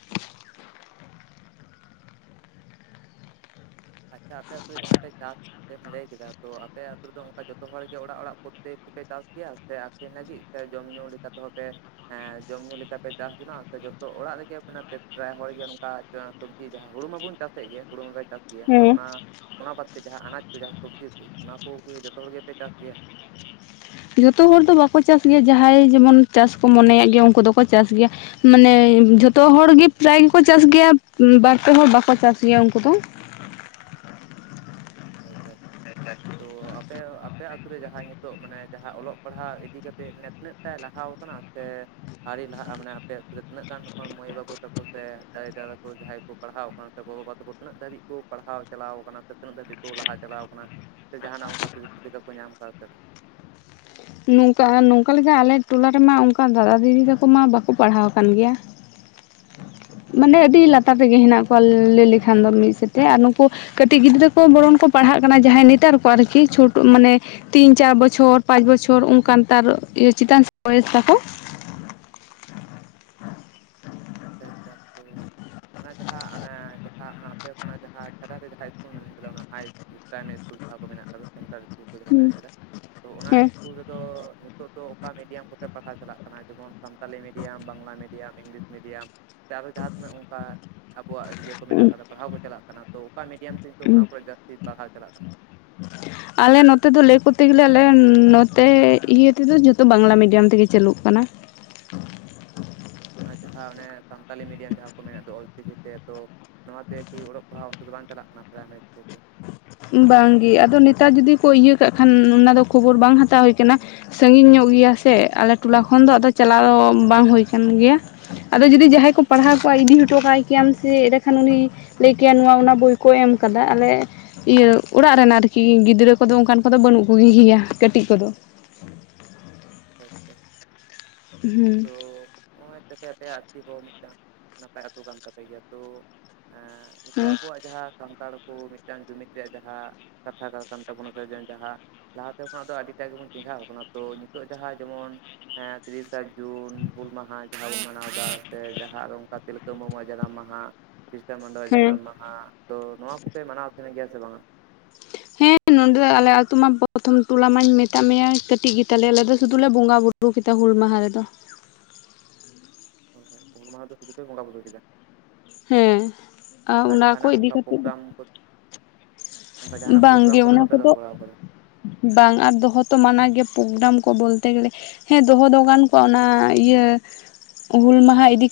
ᱟᱪᱪᱷᱟ ᱟᱯᱮ ᱟᱹᱛᱩ ᱨᱮ ᱡᱟᱦᱟᱸ ᱯᱮ ᱪᱟᱥ ᱮᱢ ᱞᱟᱹᱭ ᱠᱮᱫᱟ ᱛᱚ ᱟᱯᱮ ᱟᱛᱳ ᱨᱮᱫᱚ, ᱚᱝᱠᱟ ᱡᱚᱛᱚ ᱦᱚᱲ ᱜᱮ, ᱚᱲᱟᱜ ᱚᱲᱟᱜ ᱯᱨᱚᱛᱛᱮᱠ ᱠᱚᱯᱮ ᱪᱟᱥ ᱜᱮᱭᱟ ᱥᱮ? ᱪᱮ ᱞᱟᱹᱜᱤᱫ ᱥᱮ ᱡᱚᱢ ᱧᱩ ᱞᱮᱠᱟ ᱛᱮᱦᱚ ᱯᱮ ᱦᱮᱸ ᱡᱚᱢ ᱧᱩ ᱞᱮᱠᱟ ᱯᱮ ᱪᱟᱥ ᱡᱚᱱᱟᱜ-ᱟ, ᱥᱮ ᱡᱚᱛᱚ ᱚᱲᱟᱜ ᱨᱮᱜᱮ ᱯᱨᱟᱭ ᱦᱚᱲ ᱜᱮ ᱱᱚᱝᱠᱟ ᱥᱚᱵᱡᱤ ᱡᱟᱦᱟᱸ, ᱦᱳᱲᱳ ᱢᱟᱵᱚᱱ ᱪᱟᱥᱮᱫ ᱜᱮ, ᱦᱳᱲᱳ ᱢᱟᱵᱟᱭ ᱪᱟᱥ ᱜᱮ ᱛᱚ ᱦᱮᱸ ᱚᱱᱟ ᱚᱱᱟ ᱵᱟᱫᱛᱮ ᱡᱟᱦᱟᱸ, ᱟᱱᱟᱡ ᱠᱚ ᱡᱟᱦᱟᱸ ᱥᱚᱵᱡᱤ ᱠᱚ ᱚᱱᱟ ᱠᱚᱸ ᱡᱚᱛᱚ ᱦᱚᱲ ᱜᱮᱯᱮ ᱪᱟᱥ ᱜᱮᱭᱟ? ᱡᱚᱛᱚ ᱦᱚᱲ ᱫᱚ ᱵᱟᱠᱚ ᱪᱟᱥ ᱜᱮᱭᱟ, ᱡᱟᱦᱟᱸᱭ ᱡᱮᱢᱚᱱ ᱪᱟᱥ ᱠᱚ ᱢᱚᱱᱮᱭᱟᱜ ᱜᱮᱭᱟ, ᱩᱱᱠᱩ ᱫᱚᱠᱚ ᱪᱟᱥ ᱜᱮᱭᱟ᱾ ᱢᱟᱱᱮ ᱡᱷᱚᱛᱚ ᱦᱚᱲᱜᱮ, ᱯᱨᱟᱭ ᱜᱮᱠᱚ ᱪᱟᱥ ᱜᱮᱭᱟ, ᱵᱟᱨ ᱯᱮ ᱦᱚᱲ ᱵᱟᱠᱚ ᱪᱟᱥ ᱜᱮᱭᱟ ᱩᱱᱠᱩ ᱫᱚ᱾ ᱟᱪᱪᱷᱟ, ᱟᱪᱪᱷᱟ, ᱛᱚ ᱟᱯᱮ, ᱟᱯᱮ ᱟᱹᱛᱩ ᱨᱮ ᱡᱟᱦᱟᱸ ᱱᱤᱛᱚᱜ, ᱢᱟᱱᱮ-ᱡᱟᱦᱟᱸ ᱚᱞᱚᱜ ᱯᱟᱲᱦᱟᱜ ᱤᱫᱤ ᱠᱟᱛᱮᱜ, ᱢᱟᱱᱮ ᱛᱤᱱᱟᱹᱜ ᱴᱟᱭ ᱞᱟᱦᱟᱣ ᱠᱟᱱᱟ ᱥᱮ ᱟᱣᱨᱤ ᱞᱟᱦᱟᱜᱼᱟ? ᱢᱟᱱᱮ ᱟᱯᱮ ᱟᱹᱛᱩ ᱨᱮ ᱛᱤᱱᱟᱹ ᱜᱟᱱ, ᱢᱟᱹᱭ ᱵᱟᱹᱵᱩ ᱛᱟᱠᱚ ᱥᱮ ᱫᱟᱹᱭ ᱫᱟᱫᱟ ᱛᱟᱠᱚ ᱡᱟᱦᱟᱸᱭ ᱠᱚ ᱯᱟᱲᱦᱟᱣ ᱠᱟᱱᱟ, ᱥᱮ ᱜᱚ ᱵᱟᱵᱟ ᱛᱟᱠᱚ ᱛᱤᱱᱟᱹᱜ ᱫᱷᱟᱹᱵᱤᱡ ᱠᱚ ᱯᱟᱲᱦᱟᱣ ᱪᱟᱞᱟᱣ ᱠᱟᱱᱟ, ᱥᱮ ᱛᱤᱱᱟᱹᱜ ᱫᱷᱟᱹᱵᱤᱡ ᱠᱚ ᱞᱟᱦᱟ ᱪᱟᱞᱟᱣ ᱠᱟᱱᱟ, ᱥᱮ ᱡᱟᱦᱟᱱᱟᱜ ᱚᱱᱠᱟ ᱥᱩᱡᱳᱜᱽ ᱥᱩᱵᱤᱫᱷᱟ ᱠᱚ ᱧᱟᱢ ᱠᱟᱫᱟ ᱥᱮ ᱵᱟᱝ? ᱱᱚᱝᱠᱟ, ᱱᱚᱝᱠᱟ ᱞᱮᱠᱟ ᱟᱞᱮ ᱴᱚᱞᱟ ᱨᱮᱢᱟ ᱚᱝᱠᱟ ᱫᱟᱫᱟ, ᱫᱤᱫᱤ ᱛᱟᱠᱚ ᱢᱟ ᱵᱟᱠᱚ ᱯᱟᱲᱦᱟᱣ ᱟᱠᱟᱱ ᱜᱮᱭᱟ᱾ ᱢᱟᱱᱮ ᱟᱹᱰᱤ ᱞᱟᱛᱟᱨ ᱨᱮᱜᱮ ᱦᱮᱱᱟᱜ ᱠᱚᱣᱟ, ᱞᱟᱹᱭ ᱞᱮᱠᱷᱟᱱ ᱫᱚ ᱢᱤᱫ ᱥᱮᱫᱛᱮ, ᱟᱨ ᱱᱩᱠᱩ ᱠᱟᱹᱴᱤᱡ ᱜᱤᱫᱽᱨᱟᱹ ᱠᱚ ᱵᱚᱨᱚᱱ ᱠᱚ, ᱯᱟᱲᱦᱟᱜ ᱠᱟᱱᱟ ᱡᱟᱦᱟᱸᱭ ᱱᱮᱛᱟᱨ ᱠᱚ, ᱟᱨᱠᱤ ᱪᱷᱳᱴᱚ ᱢᱟᱱᱮ ᱛᱤᱱ ᱪᱟᱨ ᱵᱚᱪᱷᱚᱨ, ᱯᱟᱸᱪ ᱵᱚᱪᱷᱚᱨ ᱚᱱᱠᱟᱱ ᱛᱟᱨ ᱪᱮᱛᱟᱱ ᱥᱮᱱ ᱵᱚᱭᱮᱥ ᱛᱟᱠᱚ, ᱟᱪᱪᱷᱟ, ᱟᱪᱪᱷᱟ, ᱛᱚ ᱚᱱᱟ ᱡᱟᱦᱟᱸ ᱚᱱᱮ ᱡᱟᱦᱟᱸ, ᱚᱱᱟ ᱟᱯᱮ ᱠᱷᱚᱱᱟᱜ ᱡᱟᱦᱟᱸ, ᱪᱷᱟᱰᱟ ᱨᱮ ᱡᱟᱦᱟᱸ ᱤᱥᱠᱩᱞ ᱞᱟᱹᱭᱠᱮᱫᱟ, ᱚᱱᱟ ᱦᱟᱭ ᱯᱨᱟᱭᱢᱟᱨᱤ ᱤᱥᱠᱩᱞ ᱡᱟᱦᱟᱸ ᱠᱚ ᱢᱮᱱᱟᱜ ᱠᱟᱫᱟ᱾ ᱥᱮᱱᱴᱟᱨ ᱤᱥᱠᱩᱞ ᱠᱚ ᱡᱟᱦᱟᱸ ᱢᱮᱱ ᱠᱮᱫᱟ, ᱛᱚ ᱚᱱᱟ ᱦᱮᱸ ᱤᱥᱠᱩᱞ ᱨᱮᱫᱚ ᱱᱤᱛᱚᱜ ᱫᱚ, ᱚᱠᱟ ᱢᱤᱰᱤᱭᱟᱢ ᱠᱚᱛᱮ ᱯᱟᱲᱦᱟᱣ ᱪᱟᱞᱟᱜ ᱠᱟᱱᱟ᱾ ᱠᱟᱱᱟ ᱡᱮᱢᱚᱱ Santali medium, Bangla medium, English medium? ᱥᱮ ᱟᱨᱚ ᱡᱟᱦᱟᱸ ᱛᱤᱱᱟᱹᱜ ᱚᱱᱠᱟ, ᱟᱵᱚᱣᱟᱜ ᱤᱭᱟᱹ ᱠᱚ ᱢᱮᱱᱟᱜ ᱠᱟᱫᱟ, ᱯᱟᱲᱦᱟᱣ ᱠᱚ ᱪᱟᱞᱟᱜ ᱠᱟᱱᱟ, ᱛᱚ ᱚᱠᱟ ᱢᱤᱰᱤᱭᱟᱢ ᱛᱮ? ᱠᱤᱱᱛᱩ ᱚᱱᱟ ᱠᱚᱨᱮ ᱡᱟᱹᱥᱛᱤ ᱯᱟᱲᱦᱟᱣ ᱪᱟᱞᱟᱜ ᱠᱟᱱᱟ? [inaudible] [unintelligible] ᱟᱞᱮ ᱱᱚᱛᱮ ᱫᱚ ᱞᱟᱹᱭ ᱠᱚᱨᱛᱮ ᱜᱮᱞᱮ, ᱟᱞᱮ ᱱᱚᱛᱮ ᱤᱭᱟᱹ ᱛᱮᱫᱚ ᱡᱚᱛᱚ, ᱵᱟᱝᱞᱟ ᱢᱤᱰᱤᱭᱟᱢ ᱛᱮᱜᱮ ᱪᱟᱹᱞᱩᱜ ᱠᱟᱱᱟ᱾ ᱟᱨ ᱡᱟᱦᱟᱸ ᱚᱱᱮ ᱥᱟᱱᱛᱟᱞᱤ ᱢᱤᱰᱤᱭᱟᱢ, ᱡᱟᱦᱟᱸ ᱠᱚ ᱢᱮᱱᱮᱜ ᱫᱚ ᱚᱞᱪᱤᱠᱤᱛᱮ ᱛᱚ ᱱᱚᱶᱟᱛᱮ ᱠᱤ ᱚᱞᱚᱜ ᱯᱟᱲᱦᱟᱣ ᱚᱱᱛᱮ, ᱫᱚ ᱵᱟᱝ ᱪᱟᱞᱟᱜ ᱠᱟᱱᱟ, ᱯᱨᱟᱭᱢᱟᱨᱤ ᱤᱥᱠᱩᱞ ᱨᱮ? ᱵᱟᱝᱜᱮ, ᱟᱫᱚ ᱱᱮᱛᱟᱨ ᱡᱩᱫᱤ ᱠᱚ ᱤᱭᱟᱹ ᱠᱟᱜ ᱠᱷᱟᱱ, ᱚᱱᱟ ᱫᱚ ᱠᱷᱚᱵᱚᱨ ᱵᱟᱝ ᱦᱟᱛᱟᱣ ᱦᱳᱭ ᱠᱟᱱᱟ᱾ ᱥᱟᱺᱜᱤᱧ ᱧᱚᱜ ᱜᱮᱭᱟ ᱥᱮ, ᱟᱞᱮ ᱴᱚᱞᱟ ᱠᱷᱚᱱ ᱫᱚ ᱟᱫᱚ ᱪᱟᱞᱟᱣ ᱵᱟᱝ ᱦᱳᱭ ᱠᱟᱱ ᱜᱮᱭᱟ᱾ ᱟᱫᱚ ᱡᱩᱫᱤ ᱡᱟᱦᱟᱸᱭ ᱠᱚ ᱯᱟᱲᱦᱟᱣ ᱠᱚᱣᱟ, ᱤᱫᱤ ᱦᱚᱴᱚ ᱠᱟᱭ ᱠᱮᱭᱟᱢ ᱥᱮ, ᱮᱸᱰᱮ ᱠᱷᱟᱱ ᱩᱱᱤ ᱞᱟᱹᱭ ᱠᱮᱭᱟ, ᱱᱚᱶᱟ ᱚᱱᱟ ᱵᱳᱭ ᱠᱚ ᱮᱢ ᱠᱟᱫᱟ, ᱟᱞᱮ ᱤᱭᱟᱹ ᱚᱲᱟᱜ ᱨᱮᱱ ᱟᱨᱠᱤ ᱜᱤᱫᱽᱨᱟᱹ ᱠᱚᱫᱚ, ᱚᱱᱠᱟᱱ ᱠᱚᱫᱚ ᱵᱟᱹᱱᱩᱜ ᱠᱚᱜᱮ ᱜᱮᱭᱟ ᱠᱟᱹᱴᱤᱡ ᱠᱚᱫᱚ᱾ ᱟᱪᱪᱷᱟ, ᱦᱩᱸ, ᱛᱚ ᱱᱚᱜᱼᱚᱭ ᱛᱟᱯᱮ ᱟᱯᱮᱭᱟᱜ ᱟᱹᱛᱩ ᱦᱚᱸ, ᱢᱤᱫᱴᱟᱝ ᱱᱟᱯᱟᱭ ᱟᱹᱛᱩ ᱠᱟᱱ ᱛᱟᱯᱮ ᱜᱮᱭᱟ, ᱛᱚ ᱮᱸ ᱱᱤᱛᱚᱜ ᱦᱮᱸ ᱟᱵᱚᱣᱟᱜ ᱡᱟᱦᱟᱸ ᱥᱟᱱᱛᱟᱲ ᱠᱚ, ᱢᱤᱫᱴᱟᱱ ᱡᱩᱢᱤᱫ ᱨᱮᱭᱟᱜ ᱡᱟᱦᱟᱸ, ᱠᱟᱛᱷᱟ ᱠᱟᱱ ᱛᱟᱵᱚᱱᱟ ᱥᱮ ᱡᱟᱦᱟᱸ ᱞᱟᱦᱟᱛᱮ ᱠᱷᱚᱱᱟᱜ ᱫᱚ, ᱟᱹᱰᱤᱴᱟᱜ ᱜᱮᱵᱚᱱ ᱪᱮᱸᱜᱷᱟᱣ ᱠᱟᱱᱟ, ᱛᱚ ᱱᱤᱛᱚᱜ ᱡᱟᱦᱟᱸ ᱡᱮᱢᱚᱱ ᱛᱤᱨᱤᱥᱟ ᱡᱩᱱ ᱦᱩᱞ ᱢᱟᱦᱟ, ᱡᱟᱦᱟᱸ ᱵᱚᱱ ᱢᱟᱱᱟᱣᱫᱟ ᱥᱮ ᱡᱟᱦᱟᱸ ᱚᱱᱠᱟ, ᱛᱤᱞᱠᱟᱹ ᱢᱩᱨᱢᱩᱣᱟᱜ ᱡᱟᱱᱟᱢ ᱢᱟᱦᱟ ᱵᱤᱨᱥᱟᱹ ᱢᱩᱱᱰᱟ-ᱟ ᱦᱮᱸ ᱡᱟᱱᱟᱢ ᱢᱟᱦᱟ, ᱛᱚ ᱱᱚᱶᱟ ᱠᱚᱯᱮ, ᱢᱟᱱᱟᱣ ᱛᱟᱦᱮᱱ ᱜᱮᱭᱟ, ᱥᱮ ᱵᱟᱝᱼᱟ? ᱦᱮᱸ, ᱱᱚᱸᱰᱮ ᱟᱞᱮ ᱟᱛᱳ ᱢᱟ, ᱯᱨᱚᱛᱷᱚᱢ ᱴᱚᱞᱟ ᱢᱟᱧ ᱢᱮᱛᱟᱜ ᱢᱮᱭᱟ, ᱠᱟᱹᱴᱤᱡ ᱜᱮ ᱛᱟᱞᱮᱭᱟ, ᱟᱞᱮ ᱫᱚ ᱥᱩᱫᱩ ᱞᱮᱱᱟ ᱵᱚᱸᱜᱟ ᱵᱩᱨᱩ ᱵᱩ ᱠᱮᱫᱟ ᱦᱩᱞ ᱢᱟᱦᱟ ᱨᱮᱫᱚ᱾ ᱦᱩᱞ ᱢᱟᱦᱟ ᱫᱚ, ᱥᱩᱫᱩ ᱯᱮ ᱵᱚᱸᱜᱟ ᱵᱵᱩᱨᱩ ᱠᱮᱫᱟ? ᱦᱮᱸ ᱟᱨ ᱚᱱᱠᱟ ᱚᱱᱟ ᱠᱚ ᱡᱟᱦᱟᱱᱟᱜ ᱤᱫᱤ ᱚᱱᱠᱟ, ᱠᱟᱛᱮᱫ ᱫᱚ ᱯᱨᱳᱜᱨᱟᱢ ᱠᱚ ᱚᱱᱠᱟ ᱡᱟᱦᱟᱱᱟᱜ ᱯᱨᱳᱜᱨᱟᱢ ᱵᱟᱝᱜᱮ ᱠᱚᱫᱚ, ᱚᱱᱟ ᱵᱟᱯᱮ ᱫᱚᱦᱚ ᱵᱟᱲᱟᱣ ᱠᱟᱫᱟ? ᱵᱟᱝ ᱟᱨ ᱫᱚᱦᱚ ᱛᱚ ᱢᱟᱱᱟ ᱜᱮ ᱯᱨᱳᱜᱨᱟᱢ ᱠᱚ ᱵᱚᱞᱮ ᱦᱮᱸ ᱫᱚᱦᱚ ᱫᱚ ᱜᱟᱱ ᱠᱚᱣᱟ ᱚᱱᱟ ᱤᱭᱟᱹ ᱦᱩᱞ ᱢᱟᱦᱟ ᱤᱫᱤ